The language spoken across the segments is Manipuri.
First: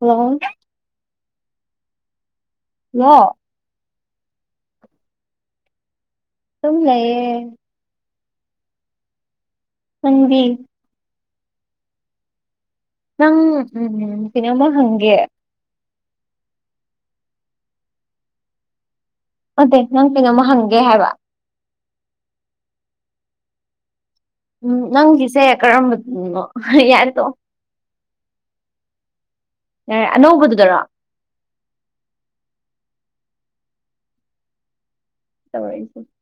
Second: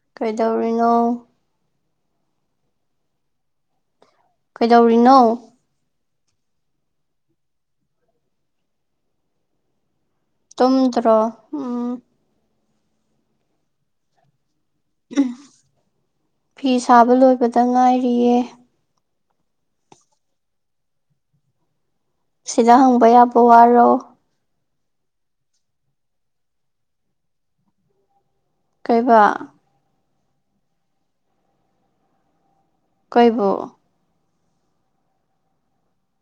ꯍꯜꯂꯣ ꯀꯩꯗꯧꯔꯤꯅꯣ ꯂꯣ ꯀꯩꯗꯧꯔꯤꯅꯣ ꯇꯨꯝ ꯂꯩꯌꯦ ꯅꯥꯪꯗꯤ ꯎꯝ ꯗꯔꯣ ꯎꯝ ꯅꯪ ꯎꯝ ꯀꯩꯅꯣ ꯃꯥ ꯍꯥꯡ ꯎꯝ ꯐꯤ ꯁꯥꯕ ꯂꯣꯏꯕꯗ ꯉꯥꯏꯔꯤꯌꯦ ꯅꯠꯇꯦ ꯅꯪ ꯀꯩꯅꯝꯃ ꯍꯪꯒꯦ ꯍꯥꯏꯕ ꯁꯤꯗ ꯍꯪꯕ ꯌꯥꯕ ꯋꯥꯔꯣ ꯎꯝ ꯅꯪꯒꯤꯁꯦ ꯀꯔꯝꯕ ꯅꯣ ꯍꯦ ꯌꯥꯔꯦ ꯇꯣꯛ ꯑꯣ ꯀꯩꯕ ꯑꯦ ꯑꯅꯧꯕꯗꯨꯗꯔꯣ ꯀꯦꯏꯕꯨ [unintelligible]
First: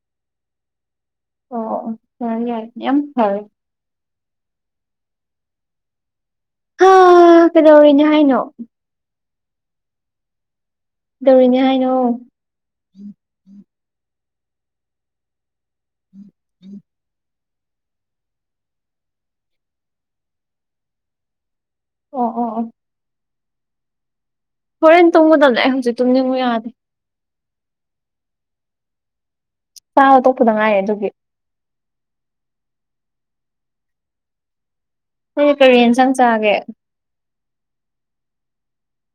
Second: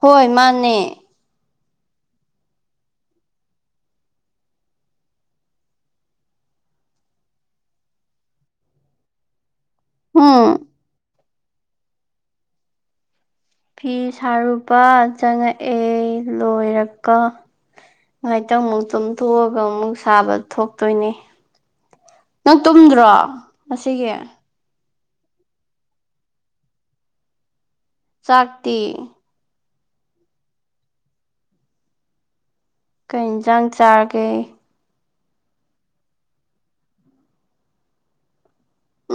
ꯍꯣꯏ ꯃꯥꯅꯦ ꯑꯣ ꯑꯣ ꯌꯥꯏ ꯌꯥꯏ ꯌꯥꯝ ꯐꯔꯦ ꯍꯥ ꯀꯩꯗꯧꯔꯤꯅꯦ ꯍꯥꯏꯅꯣ ꯍꯨꯝ ꯗꯧꯔꯤꯅꯦ ꯍꯥꯏꯅꯣ ꯐꯤ ꯁꯥꯔꯨꯕ ꯆꯪꯉꯛꯑꯦ ꯂꯣꯏꯔꯀ ꯉꯥꯏꯇꯪ ꯃꯨꯛ ꯇꯨꯝꯊꯣꯛꯑꯒ ꯑꯃꯨꯛ ꯁꯥꯕ ꯊꯣꯛꯇꯣꯏꯅꯦ ꯑꯣ ꯑꯣ ꯅꯪ ꯑꯣ ꯇꯨꯝꯗ꯭ꯔꯣ ꯉꯁꯤꯒꯤ ꯍꯣꯔꯦꯟ ꯇꯨꯝꯒꯗꯕꯅꯦ ꯍꯧꯖꯤꯛ ꯇꯨꯝꯅꯤꯡꯉꯨ ꯌꯥꯗꯦ ꯆꯥꯛꯇꯤ ꯆꯥꯕ ꯇꯣꯛꯄꯗ ꯉꯥꯏꯌꯤ ꯑꯗꯨꯒꯤ ꯀꯩ ꯌꯦꯟꯖꯥꯡ ꯆꯥꯒꯦ ꯅꯣꯏ ꯀꯔꯤ ꯌꯦꯟꯁꯥꯡ ꯆꯥꯒꯦ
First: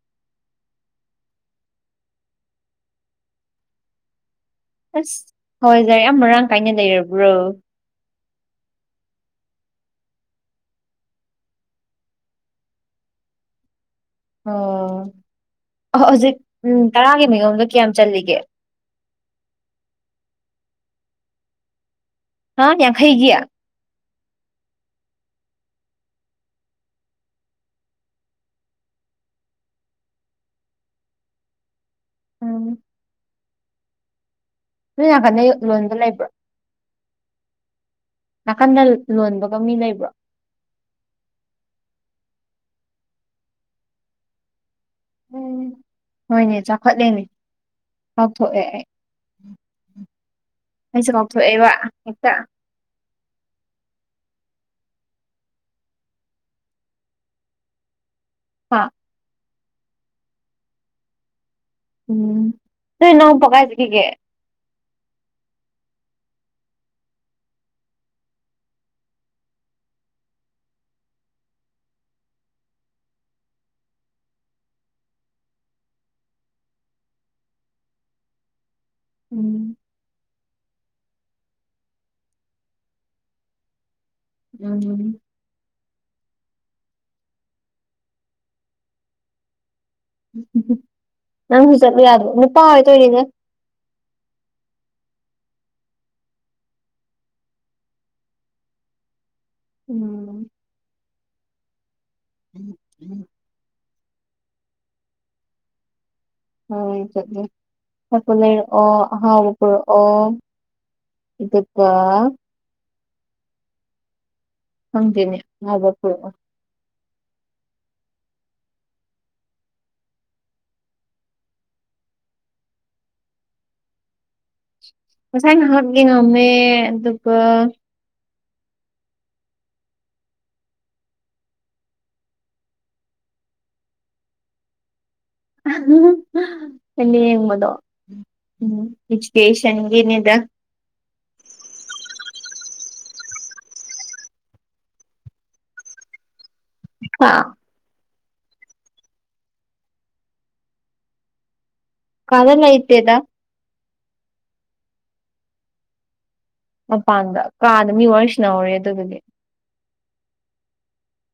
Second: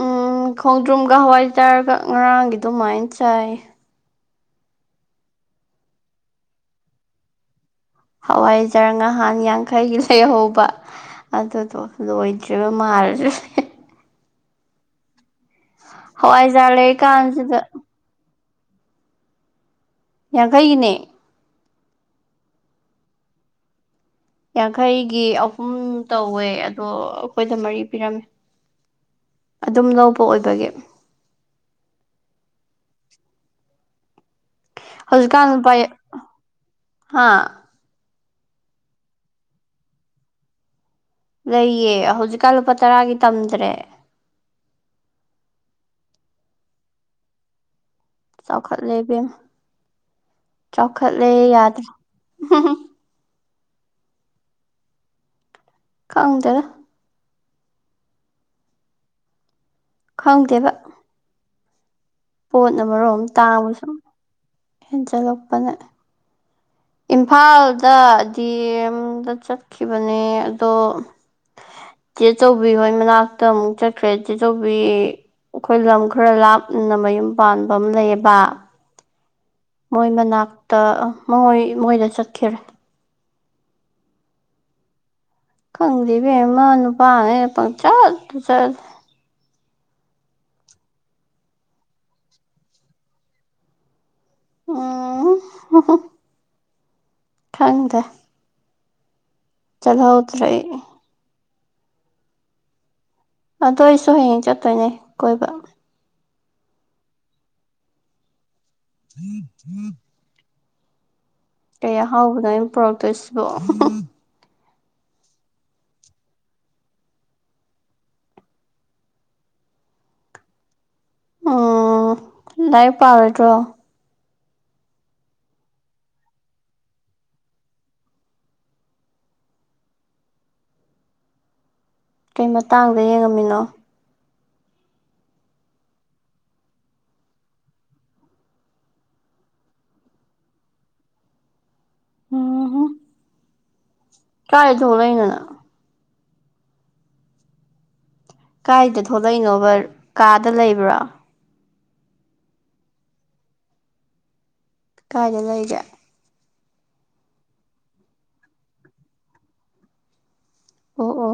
ꯎꯝ ꯈꯣꯡꯗ꯭ꯔꯨꯝꯒ ꯍꯋꯥꯏ ꯆꯥꯔꯒ ꯉꯔꯥꯡꯒꯤ ꯑꯗꯨꯃꯥꯏ ꯆꯥꯏ ꯑꯁ ꯍꯆꯥꯏꯖꯥꯔ ꯌꯥꯝ ꯃꯔꯥꯡ ꯀꯥꯏꯅ ꯂꯩꯔꯕ꯭ꯔꯣ ꯍꯋꯥꯏꯖꯔ ꯉꯥꯍꯥꯟ ꯌꯥꯡꯈꯩꯒꯤ ꯂꯩꯍꯧꯕ ꯑꯗꯨꯗꯣ ꯂꯣꯏꯗ꯭ꯔꯤꯕ ꯃꯥꯜꯂꯦ ꯑꯣ ꯑꯣꯍꯣ ꯍꯧꯖꯤꯛ ꯍꯋꯥꯏꯖꯥꯔ ꯎꯝ ꯇꯔꯥꯒꯤ ꯂꯩꯔꯤꯀꯥꯟꯁꯤꯗ ꯃꯥꯌꯣꯝꯗ ꯀꯌꯥꯝ ꯆꯜꯂꯤꯒꯦ ꯌꯥꯡꯈꯩꯒꯤꯅꯦ ꯍꯥ ꯌꯥꯡꯈꯩꯒꯤ ꯌꯥꯡꯈꯩꯒꯤ ꯑꯍꯨꯝ ꯇꯧꯋꯦ ꯑꯗꯣ ꯑꯩꯈꯣꯏꯗ ꯃꯔꯤ ꯄꯤꯔꯝꯃꯦ ꯑꯗꯨꯝ ꯂꯧꯕ ꯑꯣꯏꯕꯒꯤ ꯎꯝ ꯅꯣꯏ ꯅꯥꯀꯟꯗ ꯍꯧꯖꯤꯛꯀꯥꯟ ꯂꯨꯄꯥ ꯂꯣꯟꯕ ꯂꯩꯕ꯭ꯔꯣ ꯍꯥ ꯅꯥꯀꯟꯗ ꯂꯣꯟꯕꯒ ꯃꯤ ꯂꯩꯕ꯭ꯔꯣ ꯂꯩꯌꯦ ꯍꯧꯖꯤꯛꯀꯥꯟ ꯂꯨꯄꯥ ꯇꯔꯥꯒꯤ ꯇꯝꯗ꯭ꯔꯦ__ ꯎꯝ ꯍꯣꯏꯅꯦ ꯆꯥꯎꯈꯠꯂꯦꯅꯦ__ ꯀꯥꯎꯊꯣꯛꯑꯦ ꯑꯩ ꯆꯥꯎꯈꯠꯂꯦ ꯏꯕꯦꯝ ꯑꯩꯁꯨ ꯆꯥꯎꯈꯠꯂꯦ ꯀꯥꯎꯊꯣꯛꯑꯦꯕ ꯌꯥꯗ꯭ꯔꯦ ꯍꯦꯛꯇ__ ꯈꯪꯇꯦꯗ__ ꯍꯥ ꯈꯪꯇꯦꯕ__ ꯎꯝ ꯄꯣꯠꯅ ꯅꯣꯏ ꯃꯔꯣꯝ ꯑꯝ ꯅꯅꯥꯎꯄꯥ ꯀꯥꯏ ꯇꯥꯡꯕꯁꯨꯝ ꯆꯠꯈꯤꯒꯦ ꯍꯦꯟꯖꯜꯂꯛꯄꯅꯦ__ ꯏꯝꯐꯥꯜꯗ ꯗꯤ ꯑꯦꯝꯗ ꯆꯠꯈꯤꯕꯅꯦ ꯑꯗꯣ__ ꯆꯦꯆꯧꯕꯤ ꯍꯣꯏ ꯃꯅꯥꯛꯇ ꯑꯃꯨꯛ ꯆꯠꯈ꯭ꯔꯦ ꯆꯦꯆꯧꯕꯤ__ ꯑꯩꯈꯣꯏ ꯂꯝ ꯈꯔ ꯂꯥꯞꯅ ꯃꯌꯨꯝ ꯄꯥꯟꯕ ꯑꯝ ꯂꯩꯌꯦꯕ__ ꯎꯝ ꯃꯣꯏ ꯃꯅꯥꯛꯇ ꯃꯣꯏ ꯃꯣꯏꯗ ꯆꯠꯈꯤꯔꯦ__ ꯎꯝ ꯈꯪꯗꯦ ꯏꯕꯦꯝꯃ ꯅꯨꯄꯥꯉꯩ ꯄꯪꯆꯠꯇ ꯆꯠꯂꯤ __ ꯅꯪꯁꯨ ꯆꯠꯂꯨ ꯌꯥꯗꯔꯣ ꯅꯨꯄꯥ ꯑꯣꯏ ꯇꯣꯏꯅꯤꯗ __ ꯑꯣ ꯈꯪꯗꯦ ꯎꯝ ꯆꯠꯍꯧꯗꯔ꯭ꯦ ꯑꯩ [inaudible] ꯑꯗꯣ ꯑꯩꯁꯨ ꯍꯌꯦꯡ ꯆꯠꯇꯣꯏꯅꯦ ꯀꯣꯏꯕ__ ꯍꯣꯏ ꯆꯠꯂꯨ ꯆꯥꯄꯣꯠ ꯂꯩꯔꯛꯑꯣ ꯑꯍꯥꯎꯕ ꯄꯨꯔꯛꯑꯣ__ ꯑꯗꯨ__ ꯀꯩ ꯑꯍꯥꯎꯕꯅꯣ ꯑꯩꯅ ꯄꯨꯔꯛꯇꯣꯏꯁꯤꯕꯣ__ ꯈꯪꯗꯦꯅꯦ ꯑꯍꯥꯎꯕ ꯄꯨꯔꯛꯑꯣ__ ꯑꯥ ꯂꯥꯏꯔꯤꯛ ꯄꯥꯔꯣꯏꯗ꯭ꯔꯣ__ ꯉꯁꯥꯏ ꯉꯍꯥꯛ ꯌꯦꯡꯉꯝꯃꯦ ꯑꯗꯨꯒ__ ꯀꯩ ꯃꯇꯥꯡꯗ ꯌꯦꯡꯉꯝꯃꯤꯅꯣ__ ꯑꯩꯅ ꯌꯦꯡꯕꯗꯣ ꯎꯝ ꯀꯦꯁꯇꯦꯁꯟꯒꯤꯅꯦꯗ__ ꯑꯣ ꯍꯣ ꯀꯥꯏ ꯊꯣꯛꯂꯛꯏꯅꯣ ꯅꯪ__ ꯍꯥ ꯀꯥꯏꯗ ꯊꯣꯛꯂꯛꯏꯅꯣꯕ ꯀꯥꯗ ꯂꯩꯕ꯭ꯔꯣ__ ꯀꯥꯗ ꯂꯩꯇꯦꯗ__ ꯀꯥꯏꯗ ꯂꯩꯒꯦ ꯃꯄꯥꯟꯗ ꯀꯥꯗ ꯃꯤ ꯋꯥꯔꯤ ꯁꯥꯟꯅꯍꯧꯔꯤ ꯑꯗꯨꯗꯨꯒꯤ__ ꯑꯣ ꯑꯣ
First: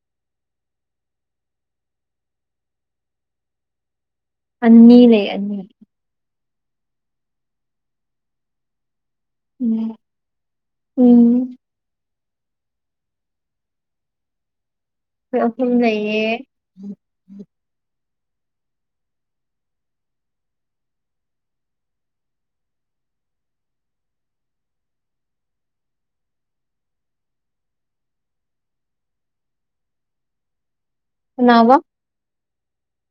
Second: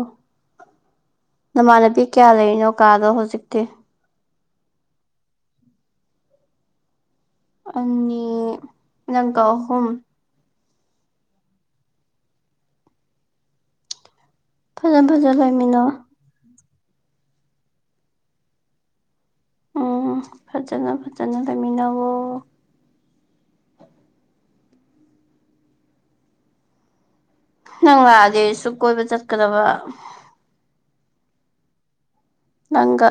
ꯅꯃꯥꯟꯅꯕꯤ ꯀꯌꯥ ꯂꯩꯔꯤꯅꯣ ꯀꯥꯗꯣ ꯍꯨꯖꯤꯛꯇꯤ__ ꯑꯅꯤ ꯂꯩ ꯑꯅꯤ ꯑꯅꯤ ꯅꯡꯀ ꯑꯍꯨꯝ__ ꯎꯝ ꯎꯝ ꯐꯖ ꯐꯖ ꯂꯩꯃꯤꯟꯅꯧ__ ꯑꯦ ꯑꯣ ꯐꯖꯅ ꯐꯖꯅ ꯂꯩꯃꯤꯟꯅꯧꯋꯣ__ ꯅꯪ ꯂꯥꯛꯑꯗꯤ ꯑꯩꯁꯨ ꯀꯣꯏꯕ ꯆꯠꯀꯗꯕ__ ꯀꯅꯥꯑꯕ __ ꯅꯪꯒ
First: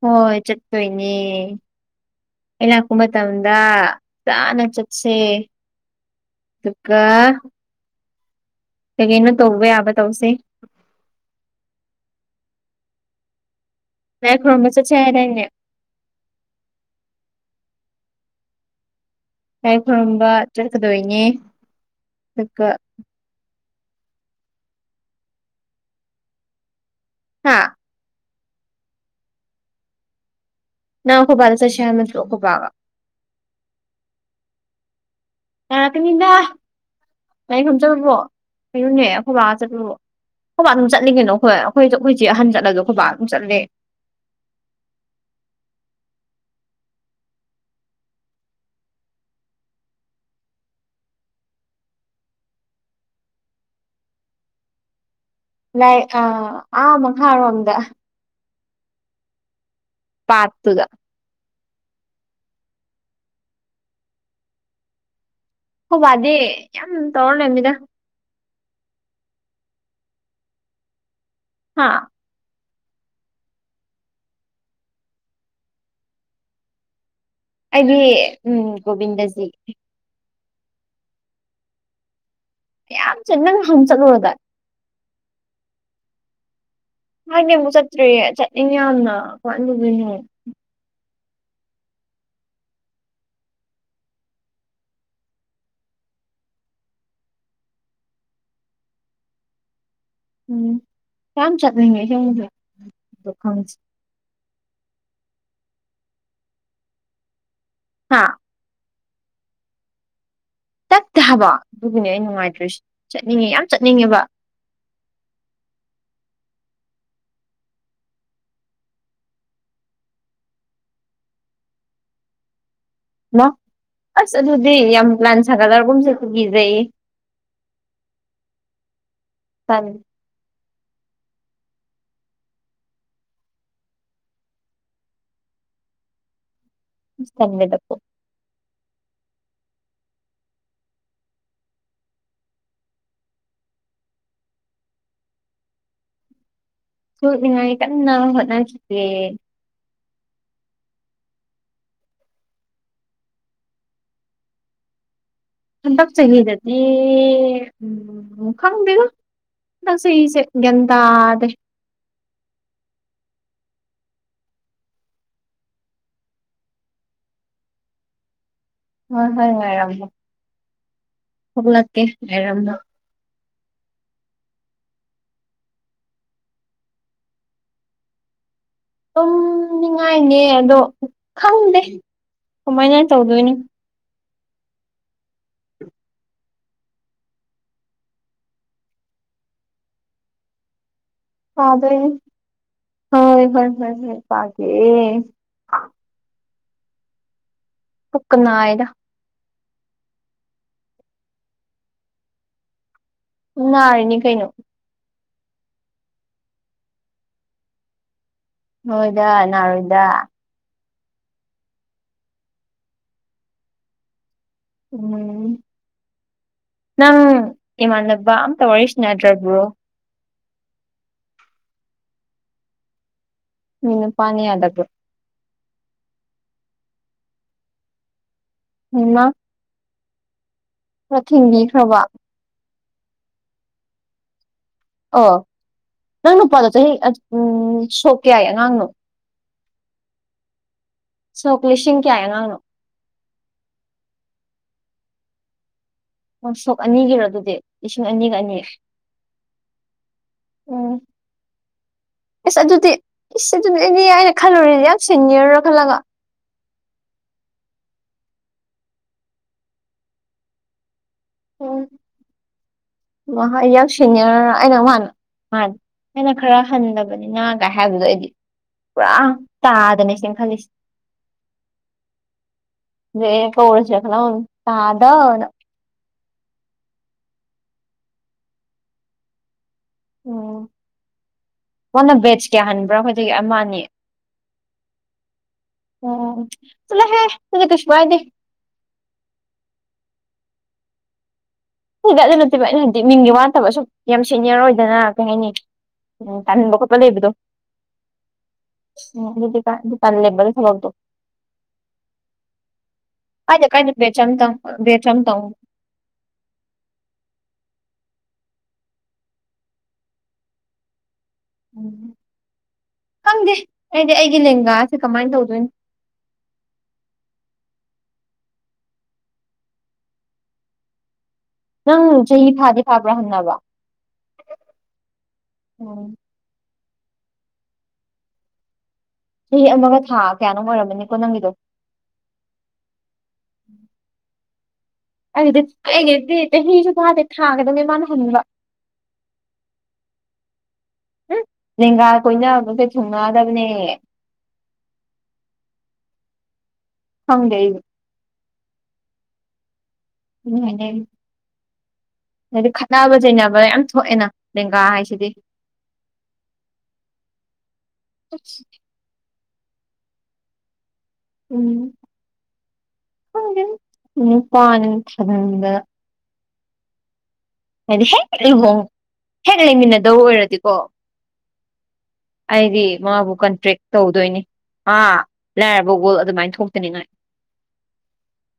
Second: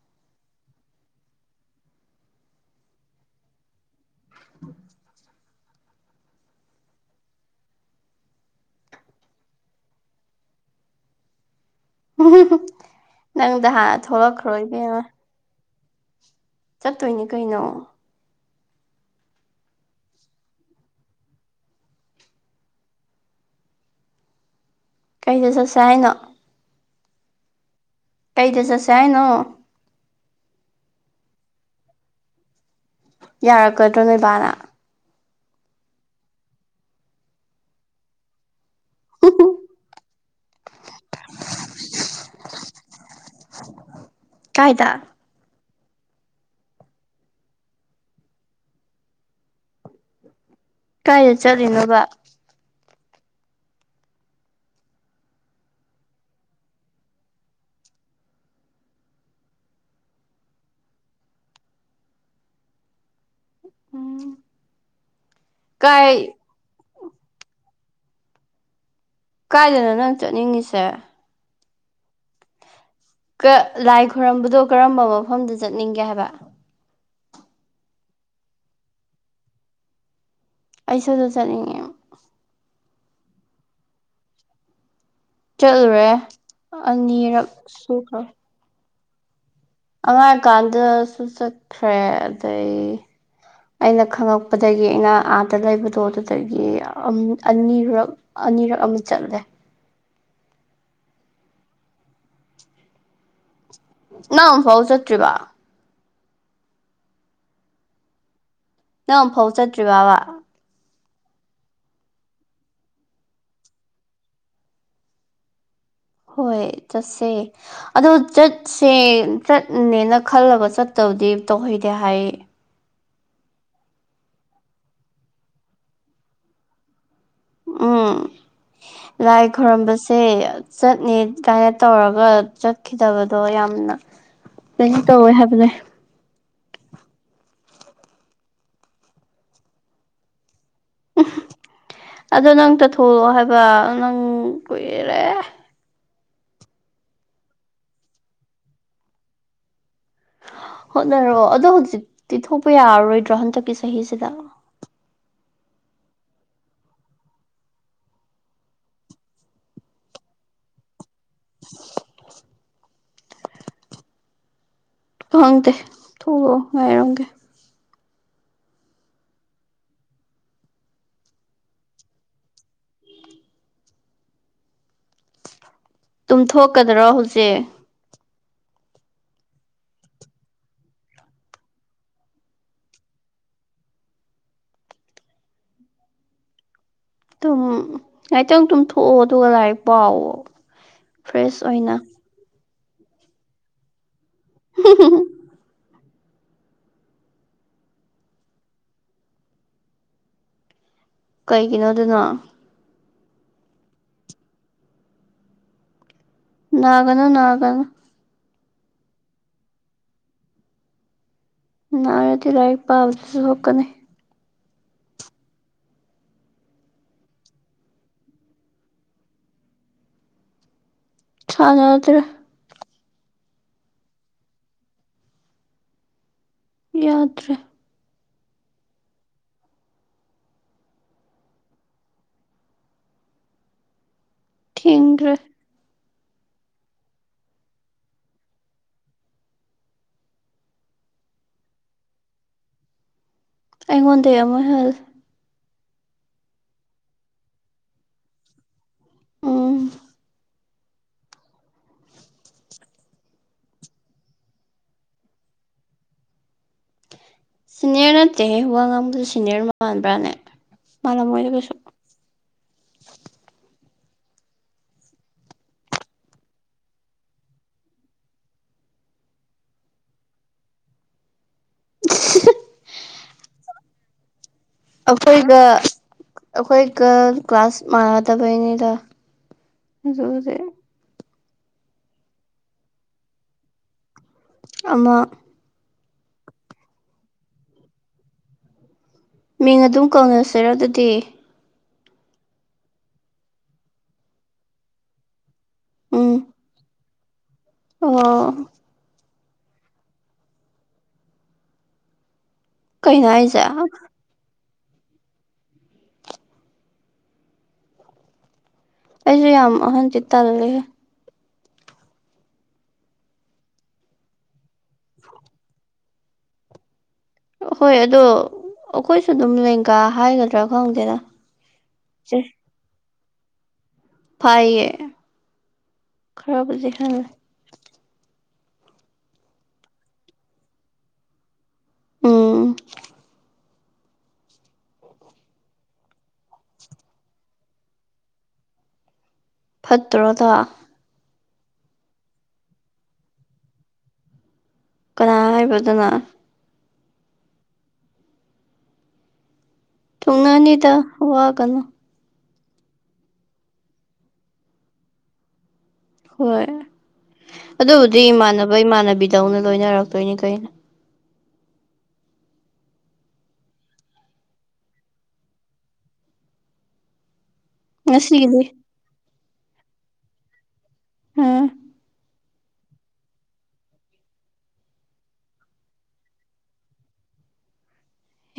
ꯍꯣꯏ ꯆꯠꯇꯣꯏꯅꯦ ꯑꯩ ꯂꯥꯛꯄ ꯃꯇꯝꯗ ꯇꯅ ꯆꯠꯁꯦ ꯑꯗꯨꯒ ꯀꯩ ꯀꯩꯅꯣ ꯇꯧꯕ ꯌꯥꯕ ꯇꯧꯁꯦ ꯅꯪꯗ ꯍꯥꯟꯅ ꯂꯥꯏ ꯊꯣꯛꯂꯛꯈ꯭ꯔꯣ ꯈꯨꯔꯨꯝꯕ ꯆꯠꯁꯦ ꯏꯕꯦꯝꯃ ꯍꯥꯏꯗꯥꯏꯅꯦ ꯆꯠꯇꯣꯏꯅꯤ ꯀꯩꯅꯣ ꯂꯥꯏ ꯈꯨꯔꯨꯝꯕ ꯆꯠꯀꯗꯣꯏꯅꯦ ꯑꯗꯨꯒ ꯀꯩꯗ ꯆꯠꯁꯦ ꯍꯥꯏꯅꯣ ꯍꯥꯥ ꯀꯩꯗ ꯆꯠꯁꯦ ꯍꯥꯏꯅꯣ ꯅꯪ ꯑꯈꯣꯕꯥꯗ ꯆꯠꯁꯦ ꯍꯥꯏꯕ ꯅꯠꯇ꯭ꯔꯣ ꯈꯣꯕꯥꯒ ꯌꯥꯔꯛꯀꯗ꯭ꯔꯣ ꯅꯣꯏ ꯕꯥꯅ ꯌꯔꯥꯛꯀꯅꯤꯗ ꯂꯥꯏ ꯈꯨꯔꯨꯝ ꯆꯠꯄꯕꯣ ꯀꯩꯅꯨꯅꯦ ꯑꯈꯣꯏꯕꯥ ꯆꯠꯄꯕꯨ ꯈꯣꯏꯕꯥ ꯑꯗꯨꯝ ꯆꯠꯂꯤ ꯀꯩꯅꯣ ꯑꯈꯣꯏ ꯑꯈꯣꯏ ꯑꯈꯣꯏ ꯆꯦ ꯑꯍꯟ ꯆꯠꯂꯨꯖꯨ ꯑꯈꯣꯏꯕꯥ ꯑꯗꯨꯝ ꯆꯠꯂꯦ ꯀꯥꯏꯗ ꯀꯥꯏꯗ ꯆꯠꯂꯤꯅꯣꯕ ꯂꯥꯏ ꯑꯥ ꯑꯥ ꯃꯈꯥꯔꯣꯝꯗ ꯄꯥꯠꯇꯨꯗ ꯎꯝ ꯈꯣꯕꯗꯤ ꯀꯥꯏ ꯌꯥꯝ ꯇꯧꯔꯥꯂꯩꯔꯝꯅꯤꯗ ꯀꯥꯏꯗꯅꯣ ꯅꯪ ꯆꯠꯅꯤꯡꯉꯤꯁꯦ ꯍꯥꯥ ꯀꯥ ꯂꯥꯏ ꯈꯣꯏꯔꯝꯕꯗꯣ ꯀꯔꯝꯕ ꯃꯐꯝꯗ ꯆꯠꯅꯤꯡꯒꯦ ꯍꯥꯏꯕ ꯑꯩꯗꯤ ꯎꯝ ꯒꯣꯕꯤꯟꯗꯖꯤ ꯑꯩꯁꯨꯗꯨ ꯆꯠꯅꯤꯡꯉꯦ ꯌꯥꯝ ꯆꯠ ꯅꯪ ꯍꯪ ꯆꯠꯂꯨꯔꯗꯥꯏ ꯆꯠꯂꯨꯔꯦ ꯑꯅꯤꯔꯛ ꯁꯨꯈ꯭ꯔꯦ ꯏꯪꯌꯥꯝꯅ ꯀꯃꯥꯏ ꯇꯧꯗꯣꯏꯅꯣ ꯀꯥꯟꯗꯁꯨ ꯆꯠꯈ꯭ꯔꯦ ꯑꯗꯩ ꯑꯩꯅ ꯈꯪꯉꯛꯄꯗꯒꯤ ꯑꯩꯅ ꯑꯥꯗ ꯂꯩꯕꯗꯣ ꯑꯗꯨꯗꯒꯤ ꯑꯝ ꯑꯅꯤꯔꯛ ꯑꯅꯤꯔꯛ ꯑꯃꯨꯛ ꯆꯠꯂꯦ ꯎꯝ ꯌꯥꯝ ꯆꯠꯂꯤꯅꯦ ꯑꯁꯦꯡꯕꯁꯨ ꯅꯪ ꯑꯝꯐꯥꯎ ꯆꯠꯇ꯭ꯔꯤꯕ ꯍꯥꯥ ꯅꯪ ꯑꯝꯐꯥꯎ ꯆꯠꯇ꯭ꯔꯤꯕꯕ ꯇꯠꯇꯦ ꯍꯥꯏꯕ ꯑꯗꯨꯒꯤꯅꯦ ꯑꯩ ꯅꯨꯡꯉꯥꯏꯇ꯭ꯔꯤꯁ ꯆꯠꯅꯤꯡꯉꯦ ꯌꯥꯝ ꯆꯠꯅꯤꯡꯉꯦꯕ ꯍꯣꯏ ꯆꯠꯁꯦ ꯑꯗꯣ ꯆꯠꯁꯦ ꯆꯠꯅꯦꯅ ꯈꯜꯂꯒ ꯆꯠꯇꯕꯗꯤ ꯇꯧꯍꯩꯗꯦ ꯍꯥꯏꯌꯦ ꯃ ꯑꯁ ꯑꯗꯨꯗꯤ ꯌꯥꯝ ꯄ꯭ꯂꯥꯟ ꯁꯥꯒꯠꯂꯔꯒꯨꯝꯁꯨ ꯑꯗꯨ ꯀꯤꯖꯩꯌꯦ ꯎꯝ ꯂꯥꯏ ꯇꯟ ꯈꯣꯏꯔꯨꯝꯕ ꯁꯦ ꯆꯠꯅꯦ ꯀꯥꯏꯅ ꯇꯧꯔꯒ ꯆꯠꯈꯤꯗꯕꯗꯣ ꯌꯥꯝꯅ ꯀꯩꯅꯣ ꯇꯧꯋꯦ ꯍꯥꯏꯕꯅꯦ ꯇꯝꯃꯦꯗꯀꯣ ꯎ ꯑꯗꯣ ꯅꯪ ꯇ ꯊꯣꯛꯂꯛꯑꯣ ꯍꯥꯏꯕ ꯅꯪ ꯀꯨꯏꯔꯔꯦ ꯊꯣꯛꯅꯤꯡꯉꯥꯏꯅ ꯀꯥꯟꯅ ꯍꯣꯠꯅꯈꯤꯒꯦ ꯍꯣꯠꯅꯔꯣ ꯑꯗꯣ ꯍꯧꯖꯤꯛꯇꯤ ꯊꯣꯛꯄ ꯌꯥꯔꯔꯣꯏꯗ꯭ꯔꯣ ꯍꯟꯗꯛꯀꯤ ꯆꯍꯤꯁꯤꯗ ꯍꯟꯗꯛ ꯆꯒꯤꯗꯗꯤ ꯎꯝ ꯈꯪꯗꯦꯗ ꯅꯪ ꯁꯛ ꯏꯁꯦ ꯒ꯭ꯌꯥꯟꯇꯗꯦ ꯈꯪꯇꯦ ꯊꯣꯛꯂꯣꯑꯣ ꯉꯥꯏꯔꯝꯒꯦ ꯍꯣꯏ ꯍꯣꯏ ꯉꯥꯏꯔꯝꯃꯣ ꯊꯣꯛꯂꯛꯀꯦ ꯉꯥꯏꯔꯝꯃꯣ ꯇꯨꯝꯊꯣꯛꯀꯗꯔꯣ ꯍꯨꯖꯤꯛ ꯇꯨꯝꯅꯤꯡꯉꯥꯏꯅꯦ ꯑꯗꯣ ꯈꯪꯗꯦ ꯀꯃꯥꯏꯅ ꯇꯧꯗꯣꯏꯅꯣ ꯎꯝ ꯉꯩꯇꯪ ꯇꯨꯝꯊꯣꯛꯑꯣ ꯑꯗꯨꯒ ꯂꯥꯏꯔꯤꯛ ꯄꯥꯎꯑꯣ ꯐ꯭ꯔꯦꯁ ꯑꯣꯏꯅ ꯄꯥꯗꯣꯏꯅꯦ ꯍꯣꯏ ꯍꯣꯏ ꯍꯣꯏ ꯍꯣꯏ ꯄꯥꯒꯦ ꯄꯏꯛꯀ ꯅꯥꯏꯌꯦꯗ ꯀꯩꯒꯤꯅꯣ ꯑꯗꯨꯅ ꯎꯝ ꯅꯥꯔꯤꯅꯤ ꯀꯩꯅꯣ ꯅꯥꯒꯅꯣ ꯅꯥꯒꯅꯣ ꯍꯣꯏꯗ ꯅꯔꯣꯏꯗ ꯅꯥꯔꯗꯤ ꯂꯥꯏꯔꯤꯛ ꯄꯥꯕꯗꯁꯨ ꯁꯣꯛꯀꯅꯤ ꯎꯝ ꯅꯪ ꯏꯃꯥꯟꯅꯕ ꯑꯝꯇ ꯋꯥꯔꯤ ꯁ꯭ꯅꯗ꯭ꯔꯕ꯭ꯔꯣ ꯁꯥꯟꯅꯥꯗ꯭ꯔꯦ ꯃꯤ ꯅꯨꯄꯥꯅ ꯌꯥꯗꯕ꯭ꯔꯣ ꯌꯥꯗ꯭ꯔꯦ ꯍꯩꯃ ꯈ꯭ꯔ ꯊꯤꯡꯕꯤꯈ꯭ꯔꯕ ꯑꯣ ꯊꯤꯡꯈ꯭ꯔꯦ ꯅꯪ ꯅꯨꯄꯥꯗꯣ ꯆꯍꯤ ꯑꯠꯁ ꯎꯝ ꯁꯣꯛ ꯀꯌꯥꯏ ꯑꯉꯥꯡꯅꯣ ꯁꯣꯛ ꯂꯤꯁꯤꯡ ꯀꯌꯥꯏ ꯑꯉꯥꯡꯅꯣ ꯑꯩꯉꯣꯟꯗꯩ ꯑꯃꯥ ꯍꯦꯜꯂꯦ ꯑꯣ ꯁꯣꯛ ꯑꯅꯤꯒꯤꯔꯣ ꯑꯗꯨꯗꯤ ꯂꯤꯁꯤꯡ ꯑꯅꯤꯒ ꯑꯅꯤ ꯎꯝ ꯎꯝ ꯏꯁ ꯑꯗꯨꯗꯤ ꯏꯁ ꯑꯗꯨꯗꯤ ꯑꯩꯗꯤ ꯑꯩꯅ ꯈꯜꯂꯨꯔꯤꯖꯤ ꯌꯥꯝ ꯁꯦꯅ꯭ꯌꯔ ꯈꯜꯂꯒ ꯁꯤꯅ꯭ꯌꯔ ꯅꯠꯇꯦꯍꯦ ꯋꯥ ꯉꯥꯡꯕꯗ ꯁꯤꯅ꯭ꯌꯔ ꯃꯥꯟꯕ꯭ꯔꯥꯅꯦ ꯃꯂꯝꯃꯣꯏꯗ ꯀꯩꯁꯨ ꯃꯥꯍ ꯌꯥꯝ ꯁꯦꯅ꯭ꯌꯔ ꯑꯩꯅ ꯃꯥꯅ ꯃꯥꯅꯤ ꯑꯩꯅ ꯈ꯭ꯔ ꯍꯟꯗꯕꯅꯤꯅ ꯒꯥꯏ ꯍꯥꯏꯕꯗꯨꯗ ꯑꯩꯗꯤ ꯄꯨꯔꯥ ꯇꯥꯗꯅꯦ ꯆꯦꯟꯈꯠꯂꯤꯖꯤ [unintelligible] ꯅꯦ ꯀꯧꯔꯖꯤꯔ ꯈꯜꯂꯝꯃꯃꯤ ꯑꯩꯈꯣꯏꯒ ꯑꯩꯈꯣꯏꯒ ꯀ꯭ꯂꯥꯁ ꯃꯥꯟꯅꯗꯕꯩꯅꯤꯗ ꯅꯪꯖꯣ ꯑꯗꯨꯗꯤ ꯋꯥꯅ ꯕꯦꯠꯖ ꯀ꯭ꯌꯥ ꯍꯟꯕ꯭ꯔꯥ ꯑꯈꯣꯏꯗꯒꯤ ꯑꯃꯥ ꯑꯅꯤ ꯑꯃꯥ ꯑꯣ ꯆꯠꯂꯣꯍꯦ ꯑꯗꯨꯗꯤ ꯀꯩꯁꯨ ꯀꯥꯏꯗꯦ ꯃꯤꯡ ꯑꯗꯨꯝ ꯀꯧꯅꯁꯤꯔ ꯑꯗꯨꯗꯤ ꯍꯣꯏꯗ ꯑꯗꯨ ꯅꯠꯇꯦꯕ ꯑꯩꯅ ꯍꯥꯏꯗꯤ ꯃꯤꯡꯒꯤ ꯋꯥꯠꯇꯕꯁꯨ ꯌꯥꯝ ꯁꯦꯅ꯭ꯌꯔ ꯑꯣꯏꯗꯅ ꯀꯩ ꯍꯥꯏꯅꯤ ꯎꯝ ꯇꯥꯅꯤꯡꯕ ꯈꯣꯠ ꯄ ꯂꯩꯕꯗꯣ ꯑꯣ ꯎꯝ ꯑꯗꯨꯗꯤ ꯀꯥꯟ ꯑꯗꯨ ꯇꯥꯜꯂꯦꯕ ꯑꯗꯨ ꯊꯕꯛꯗꯣ ꯀꯩꯅꯣ ꯍꯥꯏꯁꯦ ꯀꯥꯏꯗꯦ ꯀꯥꯏꯗꯦ ꯑꯩꯁꯨ ꯕꯦꯠꯁ ꯑꯝꯇꯪ ꯑꯝꯇꯪꯕꯨ ꯑꯩꯖꯨ ꯌꯥꯝ ꯑꯍꯟꯖꯦ ꯇꯜꯂꯦꯍꯦ ꯎꯝ ꯈꯪꯗꯦ ꯑꯩꯗꯤ ꯑꯩꯒꯤ ꯂꯦꯡꯒꯥꯁꯦ ꯀꯃꯥꯏꯅ ꯇꯧꯗꯣꯏꯅꯣ ꯍꯣꯏ ꯑꯗꯣ ꯑꯩꯈꯣꯏꯁꯨ ꯑꯗꯨꯝ ꯂꯦꯡꯒꯥ ꯍꯥꯏꯒꯗ꯭ꯔꯥ ꯈꯪꯗꯦꯗ ꯅꯪ ꯁꯦ ꯆꯍꯤ ꯐꯥꯗꯤ ꯐꯥꯕ꯭ꯔꯥ ꯍꯟꯅꯕ ꯐꯥꯏꯌꯦ ꯎꯝ ꯈꯔꯕꯨꯗꯤ ꯍꯟꯂꯦ ꯆꯍꯤ ꯑꯃꯒ ꯊꯥ ꯀꯌꯥꯅꯣ ꯑꯣꯏꯔꯝꯃꯅꯤꯀꯣ ꯅꯪꯒꯤꯗꯣ ꯎꯝ ꯑꯩꯗꯤ ꯑꯩꯒꯤꯗꯤ ꯆꯍꯤꯁꯨ ꯐꯥꯗꯦ ꯊꯥ ꯈꯛꯇꯅꯦ ꯃꯥꯅ ꯍꯟꯕ ꯐꯠꯇ꯭ꯔꯣ ꯑꯗꯣ ꯎꯝ ꯂꯦꯡꯒꯥ ꯀꯣꯏꯅꯕꯁꯦ ꯊꯨꯡꯅꯗꯕꯅꯦ ꯀꯅꯥ ꯍꯥꯏꯕ ꯑꯗꯨꯅ ꯈꯪꯗꯦ ꯑꯩꯁꯨ ꯊꯨꯡꯅꯥꯅꯤꯗ ꯋꯥꯒꯅꯨ ꯍꯥꯏꯗꯤ ꯈꯠꯅꯕ ꯆꯩꯅꯕ ꯌꯥꯝ ꯊꯣꯛꯑꯦꯅ ꯂꯦꯡꯒꯥ ꯍꯥꯏꯁꯤꯗꯤ ꯍꯣꯏ ꯑꯗꯨꯕꯨꯗꯤ ꯏꯃꯥꯟꯅꯕ ꯏꯃꯥꯟꯅꯕꯤꯗꯧꯅ ꯂꯣꯏꯅꯔꯛꯇꯣꯏꯅꯤ ꯀꯩꯅꯣ ꯎꯝꯈꯪꯗꯦꯗ ꯅꯨꯄꯥꯅꯤꯅ ꯊꯖꯟꯅꯤꯡꯕꯅ ꯍꯥꯏꯗꯤ ꯍꯦꯛ ꯉꯁꯤꯒꯤꯗꯤ ꯂꯨꯍꯣꯡ ꯍꯦꯛ ꯂꯩꯃꯤꯟꯅꯗꯧ ꯑꯣꯏꯔꯗꯤꯀꯣ ꯎꯝ ꯑꯩꯗꯤ ꯃꯥꯕꯨ ꯀꯟꯇ꯭ꯔꯦꯛ ꯇꯧꯗꯣꯏꯅꯤ ꯑꯥ ꯂꯥꯏꯔꯕ ꯋꯥꯜ ꯑꯗꯨꯃꯥꯏꯅ ꯊꯣꯛꯇꯅꯤꯡꯉꯥꯏ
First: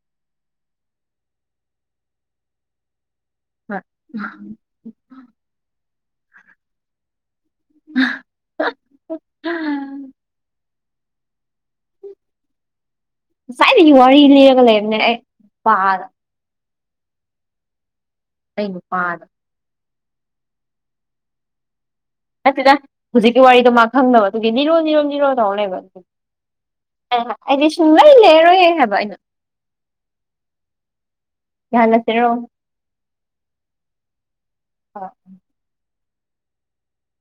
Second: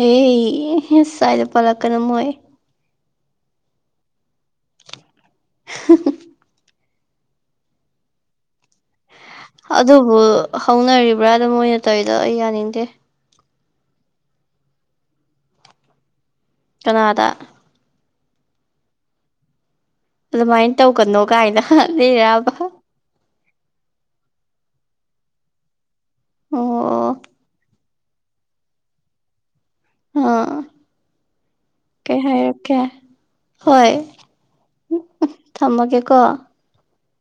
ꯑꯦ ꯏꯁ ꯁꯥꯏꯗ ꯄꯥꯜꯂꯛꯀꯅꯨ ꯃꯣꯏ [unintelligible] [unintelligible] [unintelligible] ꯑꯗꯨꯕꯨ ꯍꯧꯅꯔꯤꯕ꯭ꯔꯥꯗ ꯃꯣꯏꯅ ꯇꯧꯔꯤꯗꯣ ꯑꯩ ꯌꯥꯅꯤꯡꯗꯦ ꯉꯁꯥꯏꯗꯒꯤ ꯋꯥꯔꯤ ꯂꯤꯔꯒ ꯂꯩꯕꯅꯦ ꯑꯩ ꯄꯥꯗ ꯀꯅꯥꯗ ꯑꯩ ꯅꯨꯄꯥꯥꯗ ꯑꯗꯨꯃꯥꯏꯅ ꯇꯧꯒꯅꯣ ꯀꯥꯏꯅ ꯂꯤꯔꯤꯔꯕ ꯅꯠꯇꯦꯗ ꯍꯧꯖꯤꯛꯀꯤ ꯋꯥꯔꯤꯗꯣ ꯃꯥ ꯈꯪꯗꯕ ꯑꯗꯨꯒꯤ ꯂꯤꯔꯣ ꯂꯤꯃꯣꯟ ꯂꯤꯔꯣ ꯇꯧꯔ ꯂꯩꯕ ꯑꯗꯨ ꯑꯣ ꯑꯩꯗꯤ ꯁꯨꯡꯂꯩ ꯂꯤꯔꯔꯣꯏ ꯍꯥꯏꯕ ꯑꯩꯅ ꯑꯥꯑꯥ ꯀꯩ ꯌꯥꯍꯜꯂꯁꯤꯔꯣ ꯍꯥꯏꯔꯛ ꯀꯦ ꯍꯣꯏ ꯑꯥ ꯊꯝꯃꯒꯦꯀꯣ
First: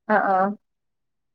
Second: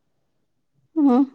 ꯑ ꯑꯥ ꯎꯝ